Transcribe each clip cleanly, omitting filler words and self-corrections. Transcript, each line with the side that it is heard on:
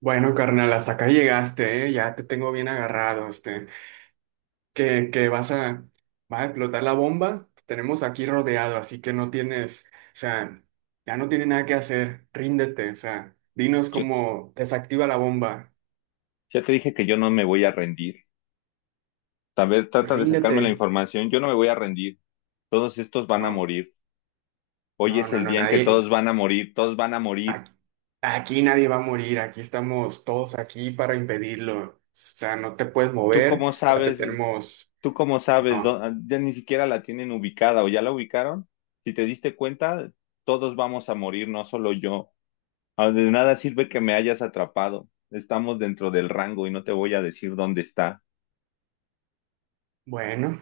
right: Bueno, carnal, hasta acá llegaste, ¿eh? Ya te tengo bien agarrado, este, que vas a, va a explotar la bomba, te tenemos aquí rodeado, así que no tienes, o sea, ya no tiene nada que hacer, ríndete, o sea, dinos
left: Yo-
right: cómo desactiva la bomba,
left: ya te dije que yo no me voy a rendir. Tal vez
right: pues
left: trata de sacarme la
right: ríndete,
left: información. Yo no me voy a rendir. Todos estos van a
right: no,
left: morir. Hoy
right: no,
left: es
right: no,
left: el
right: no,
left: día en que
right: nadie,
left: todos van a morir. Todos van a morir.
right: a- aquí nadie va a morir, aquí estamos todos aquí para impedirlo, o sea, no te puedes
left: ¿Tú
right: mover,
left: cómo
right: o sea, te
left: sabes?
right: tenemos,
left: ¿Tú cómo sabes?
right: no,
left: Ya ni siquiera la tienen ubicada o ya la ubicaron. Si te diste cuenta, todos vamos a morir, no solo yo. Ah, de nada sirve que me hayas atrapado. Estamos dentro del rango y no te voy a decir dónde está.
right: bueno.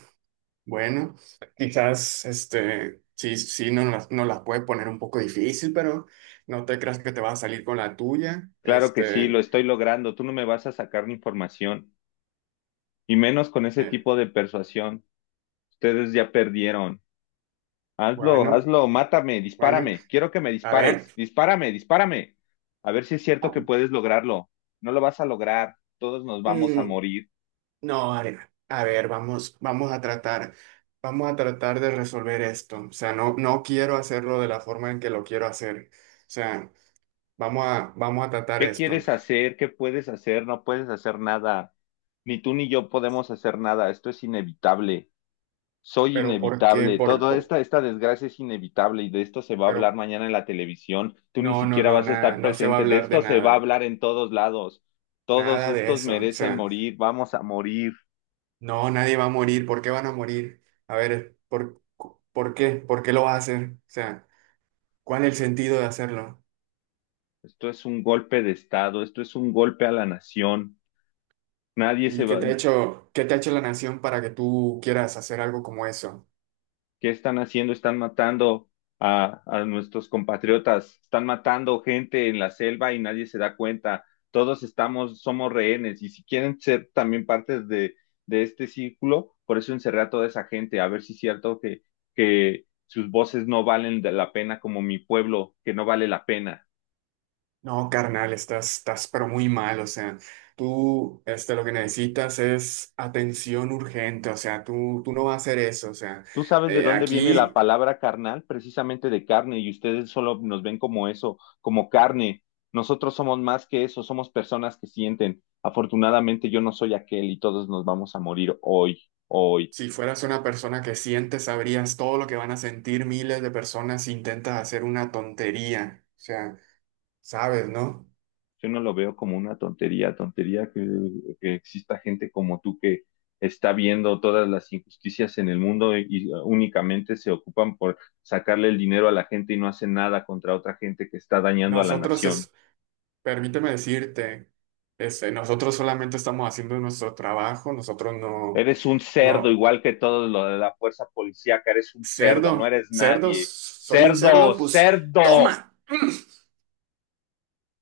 right: Bueno, quizás este, sí, no las puedes poner un poco difícil, pero no te creas que te vas a salir con la tuya.
left: Claro que sí,
right: Este,
left: lo estoy logrando. Tú no me vas a sacar ni información. Y menos con ese
right: eh,
left: tipo de persuasión. Ustedes ya perdieron. Hazlo,
right: bueno,
left: hazlo, mátame,
right: bueno,
left: dispárame. Quiero que me
right: a ver.
left: dispares. Dispárame, dispárame. A ver si es cierto
right: ah,
left: que puedes lograrlo. No lo vas a lograr. Todos nos vamos a
right: Mm,
left: morir.
right: no, a ver, vamos, vamos a tratar de resolver esto. O sea, no quiero hacerlo de la forma en que lo quiero hacer. O sea, vamos a tratar
left: ¿Qué
right: esto.
left: quieres hacer? ¿Qué puedes hacer? No puedes hacer nada. Ni tú ni yo podemos hacer nada. Esto es inevitable. Soy
right: Pero ¿por qué?
left: inevitable, toda esta desgracia es inevitable, y de esto se va a hablar
right: Pero
left: mañana en la televisión. Tú ni
right: no, no,
left: siquiera
right: no,
left: vas a
right: nada,
left: estar
right: no se va a
left: presente, de
right: hablar de
left: esto se va a
right: nada.
left: hablar en todos lados. Todos
right: Nada de
left: estos
right: eso. O
left: merecen
right: sea,
left: morir, vamos a morir.
right: no, nadie va a morir. ¿Por qué van a morir? A ver, ¿por qué? ¿Por qué lo vas a hacer? O sea, ¿cuál es el sentido de hacerlo?
left: Esto es un golpe de Estado, esto es un golpe a la nación. Nadie se
right: ¿Y qué
left: va.
right: te ha hecho, qué te ha hecho la nación para que tú quieras hacer algo como eso?
left: ¿Qué están haciendo? Están matando a nuestros compatriotas, están matando gente en la selva y nadie se da cuenta. Todos estamos, somos rehenes, y si quieren ser también partes de este círculo, por eso encerré a toda esa gente, a ver si es cierto que sus voces no valen de la pena como mi pueblo, que no vale la pena.
right: No, carnal, estás pero muy mal. O sea, tú, este, lo que necesitas es atención urgente. O sea, tú no vas a hacer eso. O sea,
left: Tú sabes de dónde viene la
right: aquí.
left: palabra carnal, precisamente de carne, y ustedes solo nos ven como eso, como carne. Nosotros somos más que eso, somos personas que sienten. Afortunadamente yo no soy aquel y todos nos vamos a morir hoy, hoy.
right: Si fueras una persona que siente, sabrías todo lo que van a sentir miles de personas si intentas hacer una tontería. O sea, sabes, ¿no?
left: Yo no lo veo como una tontería, tontería que exista gente como tú que está viendo todas las injusticias en el mundo, y únicamente se ocupan por sacarle el dinero a la gente y no hacen nada contra otra gente que está dañando a la
right: Nosotros,
left: nación.
right: es, permíteme decirte, este, nosotros solamente estamos haciendo nuestro trabajo, nosotros no,
left: Eres un cerdo,
right: no,
left: igual que todo lo de la fuerza policíaca, eres un cerdo, no
right: cerdo,
left: eres
right: cerdos,
left: nadie.
right: soy un
left: Cerdo,
right: cerdo, pues
left: cerdo.
right: toma.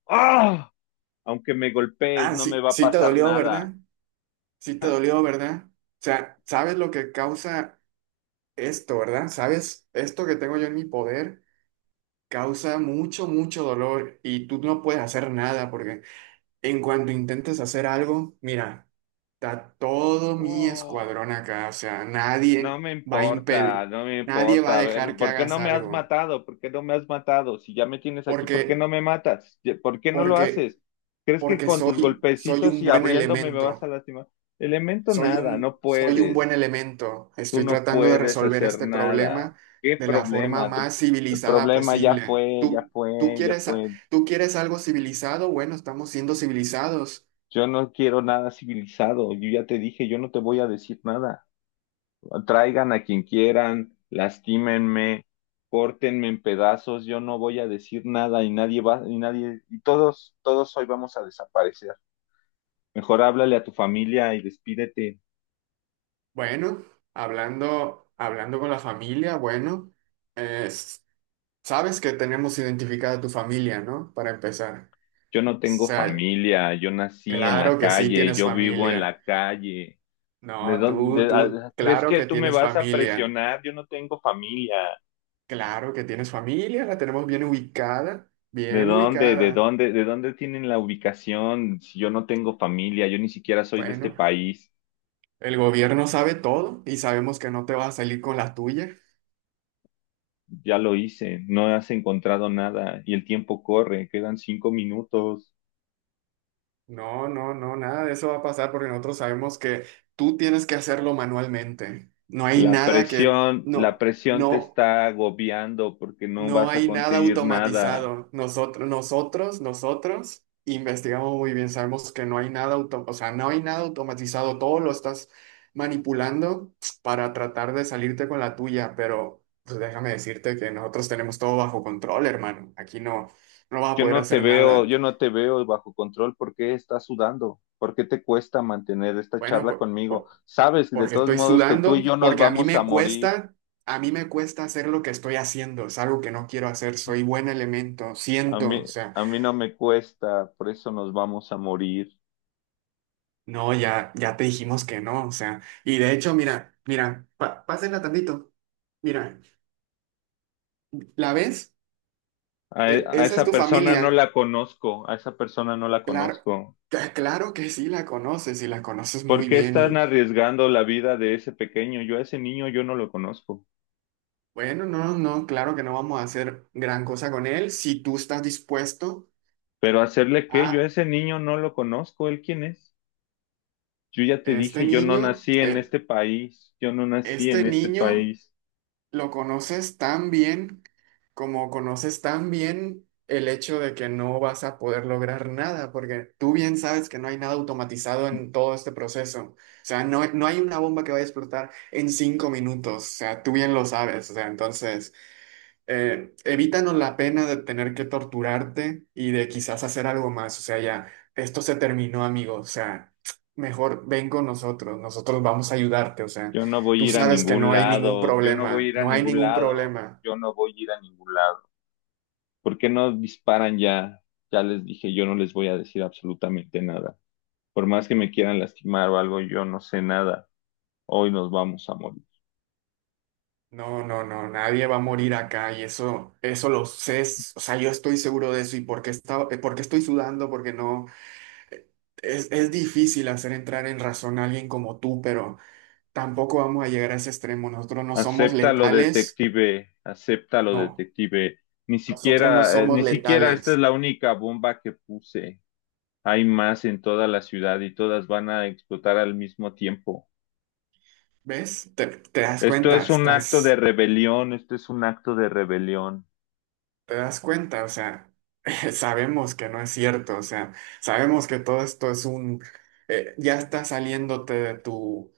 left: ¡Ah! Aunque me golpees,
right: Ah,
left: no me
right: sí,
left: va a
right: sí te
left: pasar
right: dolió,
left: nada.
right: ¿verdad? Sí te dolió, ¿verdad? O sea, ¿sabes lo que causa esto, verdad? ¿Sabes esto que tengo yo en mi poder? Causa mucho, mucho dolor y tú no puedes hacer nada porque en cuanto intentes hacer algo, mira, está todo mi
left: Oh,
right: escuadrón acá, o sea,
left: no
right: nadie
left: me
right: va a
left: importa,
right: impedir,
left: no me
right: nadie va a
left: importa. A ver,
right: dejar que
left: ¿por qué
right: hagas
left: no me has
right: algo
left: matado? ¿Por qué no me has matado? Si ya me tienes aquí, ¿por qué no
right: porque,
left: me matas? ¿Por qué no lo haces?
right: porque,
left: ¿Crees que
right: porque
left: con tus
right: soy, soy
left: golpecitos
right: un
left: y
right: buen
left: abriéndome me vas a
right: elemento.
left: lastimar? Elemento nada, no
right: Soy un buen
left: puedes.
right: elemento.
left: Tú
right: Estoy
left: no
right: tratando de
left: puedes
right: resolver
left: hacer
right: este
left: nada.
right: problema
left: ¿Qué
right: de la forma
left: problema?
right: más
left: El
right: civilizada
left: problema ya
right: posible.
left: fue, ya
right: ¿Tú,
left: fue, ya fue.
right: tú quieres algo civilizado? Bueno, estamos siendo civilizados.
left: Yo no quiero nada civilizado. Yo ya te dije, yo no te voy a decir nada. Traigan a quien quieran, lastímenme, córtenme en pedazos. Yo no voy a decir nada y nadie va, y nadie, y todos, todos hoy vamos a desaparecer. Mejor háblale a tu familia y despídete.
right: Bueno, hablando, hablando con la familia, bueno, es- sabes que tenemos identificada a tu familia, ¿no? Para empezar. O
left: Yo no tengo
right: sea,
left: familia, yo nací en la
right: claro que sí
left: calle,
right: tienes
left: yo vivo en
right: familia.
left: la calle. ¿De
right: No,
left: dónde?
right: tú,
left: ¿Crees
right: claro
left: que
right: que
left: tú me
right: tienes
left: vas a
right: familia.
left: presionar? Yo no tengo familia.
right: Claro que tienes familia, la tenemos bien ubicada,
left: ¿De
right: bien
left: dónde? ¿De
right: ubicada.
left: dónde? ¿De dónde tienen la ubicación? Si yo no tengo familia, yo ni siquiera soy de este
right: Bueno,
left: país.
right: el gobierno sabe todo y sabemos que no te vas a salir con la tuya.
left: Ya lo hice, no has encontrado nada y el tiempo corre, quedan 5 minutos.
right: No, nada de eso va a pasar porque nosotros sabemos que tú tienes que hacerlo manualmente. No hay nada que,
left: La
right: no,
left: presión te
right: no.
left: está agobiando porque no
right: No
left: vas a
right: hay nada
left: conseguir nada.
right: automatizado. Nosotros investigamos muy bien. Sabemos que no hay nada auto, o sea, no hay nada automatizado. Todo lo estás manipulando para tratar de salirte con la tuya, pero pues déjame decirte que nosotros tenemos todo bajo control, hermano. Aquí no, no vas a
left: Yo
right: poder
left: no te
right: hacer
left: veo,
right: nada.
left: yo no te veo bajo control. ¿Por qué estás sudando? ¿Por qué te cuesta mantener esta
right: Bueno,
left: charla conmigo? Sabes de
right: porque
left: todos
right: estoy
left: modos que tú y
right: sudando,
left: yo nos
right: porque a mí
left: vamos a
right: me
left: morir.
right: cuesta, a mí me cuesta hacer lo que estoy haciendo. Es algo que no quiero hacer. Soy buen elemento,
left: A
right: siento,
left: mí,
right: o sea.
left: a mí no me cuesta, por eso nos vamos a morir.
right: No, ya, ya te dijimos que no, o sea, y de hecho, mira, mira, pásenla tantito. Mira, ¿la ves?
left: A
right: Esa es
left: esa
right: tu
left: persona
right: familia.
left: no la conozco, a esa persona no la
right: Claro,
left: conozco.
right: claro que sí la conoces y la conoces
left: ¿Por
right: muy
left: qué
right: bien
left: están
right: y
left: arriesgando la vida de ese pequeño? Yo a ese niño yo no lo conozco.
right: bueno, no, no, claro que no vamos a hacer gran cosa con él si tú estás dispuesto
left: Pero hacerle qué, yo a
right: a
left: ese niño no lo conozco. ¿Él quién es? Yo ya te
right: este
left: dije, yo no
right: niño,
left: nací en
right: eh,
left: este país, yo no nací en
right: este
left: este
right: niño.
left: país,
right: Lo conoces tan bien como conoces tan bien el hecho de que no vas a poder lograr nada, porque tú bien sabes que no hay nada automatizado en todo este proceso. O sea, no, no hay una bomba que vaya a explotar en cinco minutos. O sea, tú bien lo sabes. O sea, entonces evítanos la pena de tener que torturarte y de quizás hacer algo más. O sea, ya, esto se terminó, amigo. O sea, mejor ven con nosotros, nosotros vamos a ayudarte. O sea,
left: yo no voy
right: tú
left: a ir a
right: sabes que
left: ningún
right: no hay ningún
left: lado, yo no voy a
right: problema,
left: ir a
right: no hay
left: ningún
right: ningún
left: lado,
right: problema.
left: yo no voy a ir a ningún lado. ¿Por qué no disparan ya? Ya les dije, yo no les voy a decir absolutamente nada. Por más que me quieran lastimar o algo, yo no sé nada. Hoy nos vamos a morir.
right: No, nadie va a morir acá y eso lo sé. O sea, yo estoy seguro de eso y porque está, porque estoy sudando, porque no. eh, es difícil hacer entrar en razón a alguien como tú, pero tampoco vamos a llegar a ese extremo. Nosotros no somos
left: Acéptalo,
right: letales.
left: detective, acéptalo,
right: No,
left: detective. Ni
right: nosotros no
left: siquiera,
right: somos
left: ni siquiera esta es
right: letales.
left: la única bomba que puse. Hay más en toda la ciudad y todas van a explotar al mismo tiempo.
right: ¿Ves? Te das
left: Esto
right: cuenta,
left: es un acto de
right: estás,
left: rebelión, esto es un acto de rebelión.
right: te das cuenta, o sea, sabemos que no es cierto, o sea, sabemos que todo esto es un, ya estás saliéndote de tu,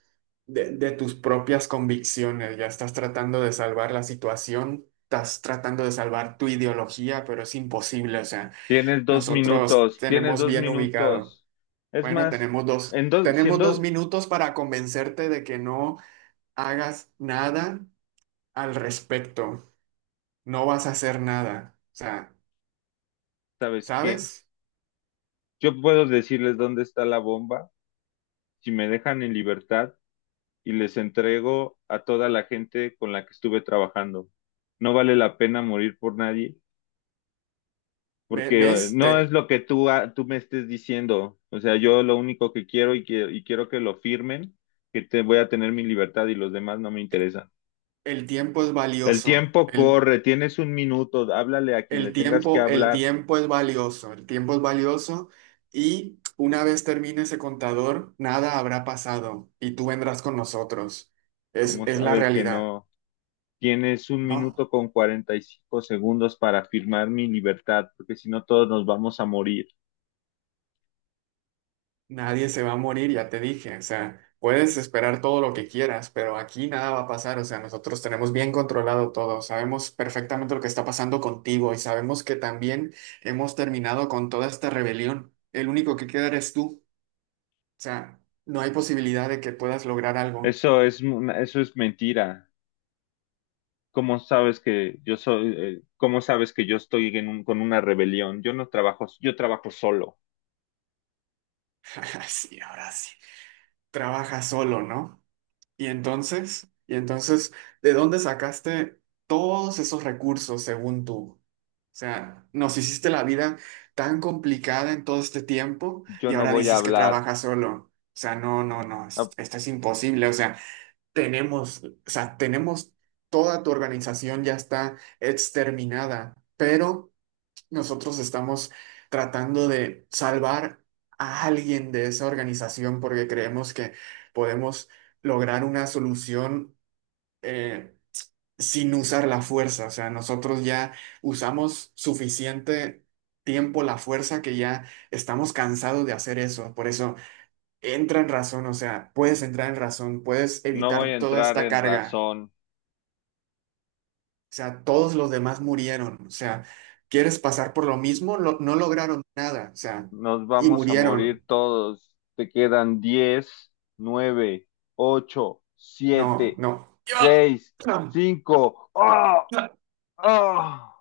right: de tus propias convicciones, ya estás tratando de salvar la situación, estás tratando de salvar tu ideología, pero es imposible, o sea,
left: Tienes dos
right: nosotros
left: minutos, tienes
right: tenemos
left: dos
right: bien ubicado.
left: minutos. Es
right: Bueno,
left: más, en dos, si en
right: tenemos
left: dos,
right: dos minutos para convencerte de que no hagas nada al respecto. No vas a hacer nada. O sea,
left: ¿sabes qué?
right: ¿sabes?
left: Yo puedo decirles dónde está la bomba si me dejan en libertad y les entrego a toda la gente con la que estuve trabajando. No vale la pena morir por nadie porque
right: ¿Ves?
left: no es lo que tú, tú me estés diciendo. O sea, yo lo único que quiero y quiero que lo firmen, que te voy a tener mi libertad y los demás no me interesan.
right: El tiempo es
left: El
right: valioso.
left: tiempo
right: El,
left: corre, tienes un minuto, háblale a quien le tengas que
right: el
left: hablar,
right: tiempo es valioso. El tiempo es valioso y una vez termine ese contador, nada habrá pasado y tú vendrás con nosotros.
left: como
right: Es la
left: sabes que
right: realidad,
left: no. Tienes un minuto
right: ¿no?
left: con 45 segundos para firmar mi libertad, porque si no todos nos vamos a morir.
right: Nadie se va a morir, ya te dije. O sea, puedes esperar todo lo que quieras, pero aquí nada va a pasar. O sea, nosotros tenemos bien controlado todo. Sabemos perfectamente lo que está pasando contigo y sabemos que también hemos terminado con toda esta rebelión. El único que queda eres tú. O sea, no hay posibilidad de que puedas lograr algo.
left: Eso es, eso es mentira. ¿Cómo sabes que yo soy, cómo sabes que yo estoy en con una rebelión? Yo no trabajo, yo trabajo solo.
right: Sí, ahora sí. Trabaja solo, ¿no? Y entonces, ¿de dónde sacaste todos esos recursos según tú? O sea, nos hiciste la vida tan complicada en todo este tiempo
left: Yo
right: y
left: no
right: ahora
left: voy a
right: dices que
left: hablar,
right: trabajas solo. O sea, no,
left: no,
right: esto es imposible. O sea, tenemos toda tu organización ya está exterminada, pero nosotros estamos tratando de salvar a alguien de esa organización porque creemos que podemos lograr una solución. eh, Sin usar la fuerza. O sea, nosotros ya usamos suficiente tiempo la fuerza que ya estamos cansados de hacer eso. Por eso entra en razón, o sea, puedes entrar en razón, puedes
left: no voy a
right: evitar toda
left: entrar
right: esta
left: en
right: carga.
left: razón.
right: O sea, todos los demás murieron. O sea, ¿quieres pasar por lo mismo? No lograron nada. O sea,
left: Nos
right: y
left: vamos a morir
right: murieron.
left: todos. Te quedan 10, 9, 8, 7,
right: No,
left: 6, cinco. ¡Ah!
right: no.
left: ¡Ah!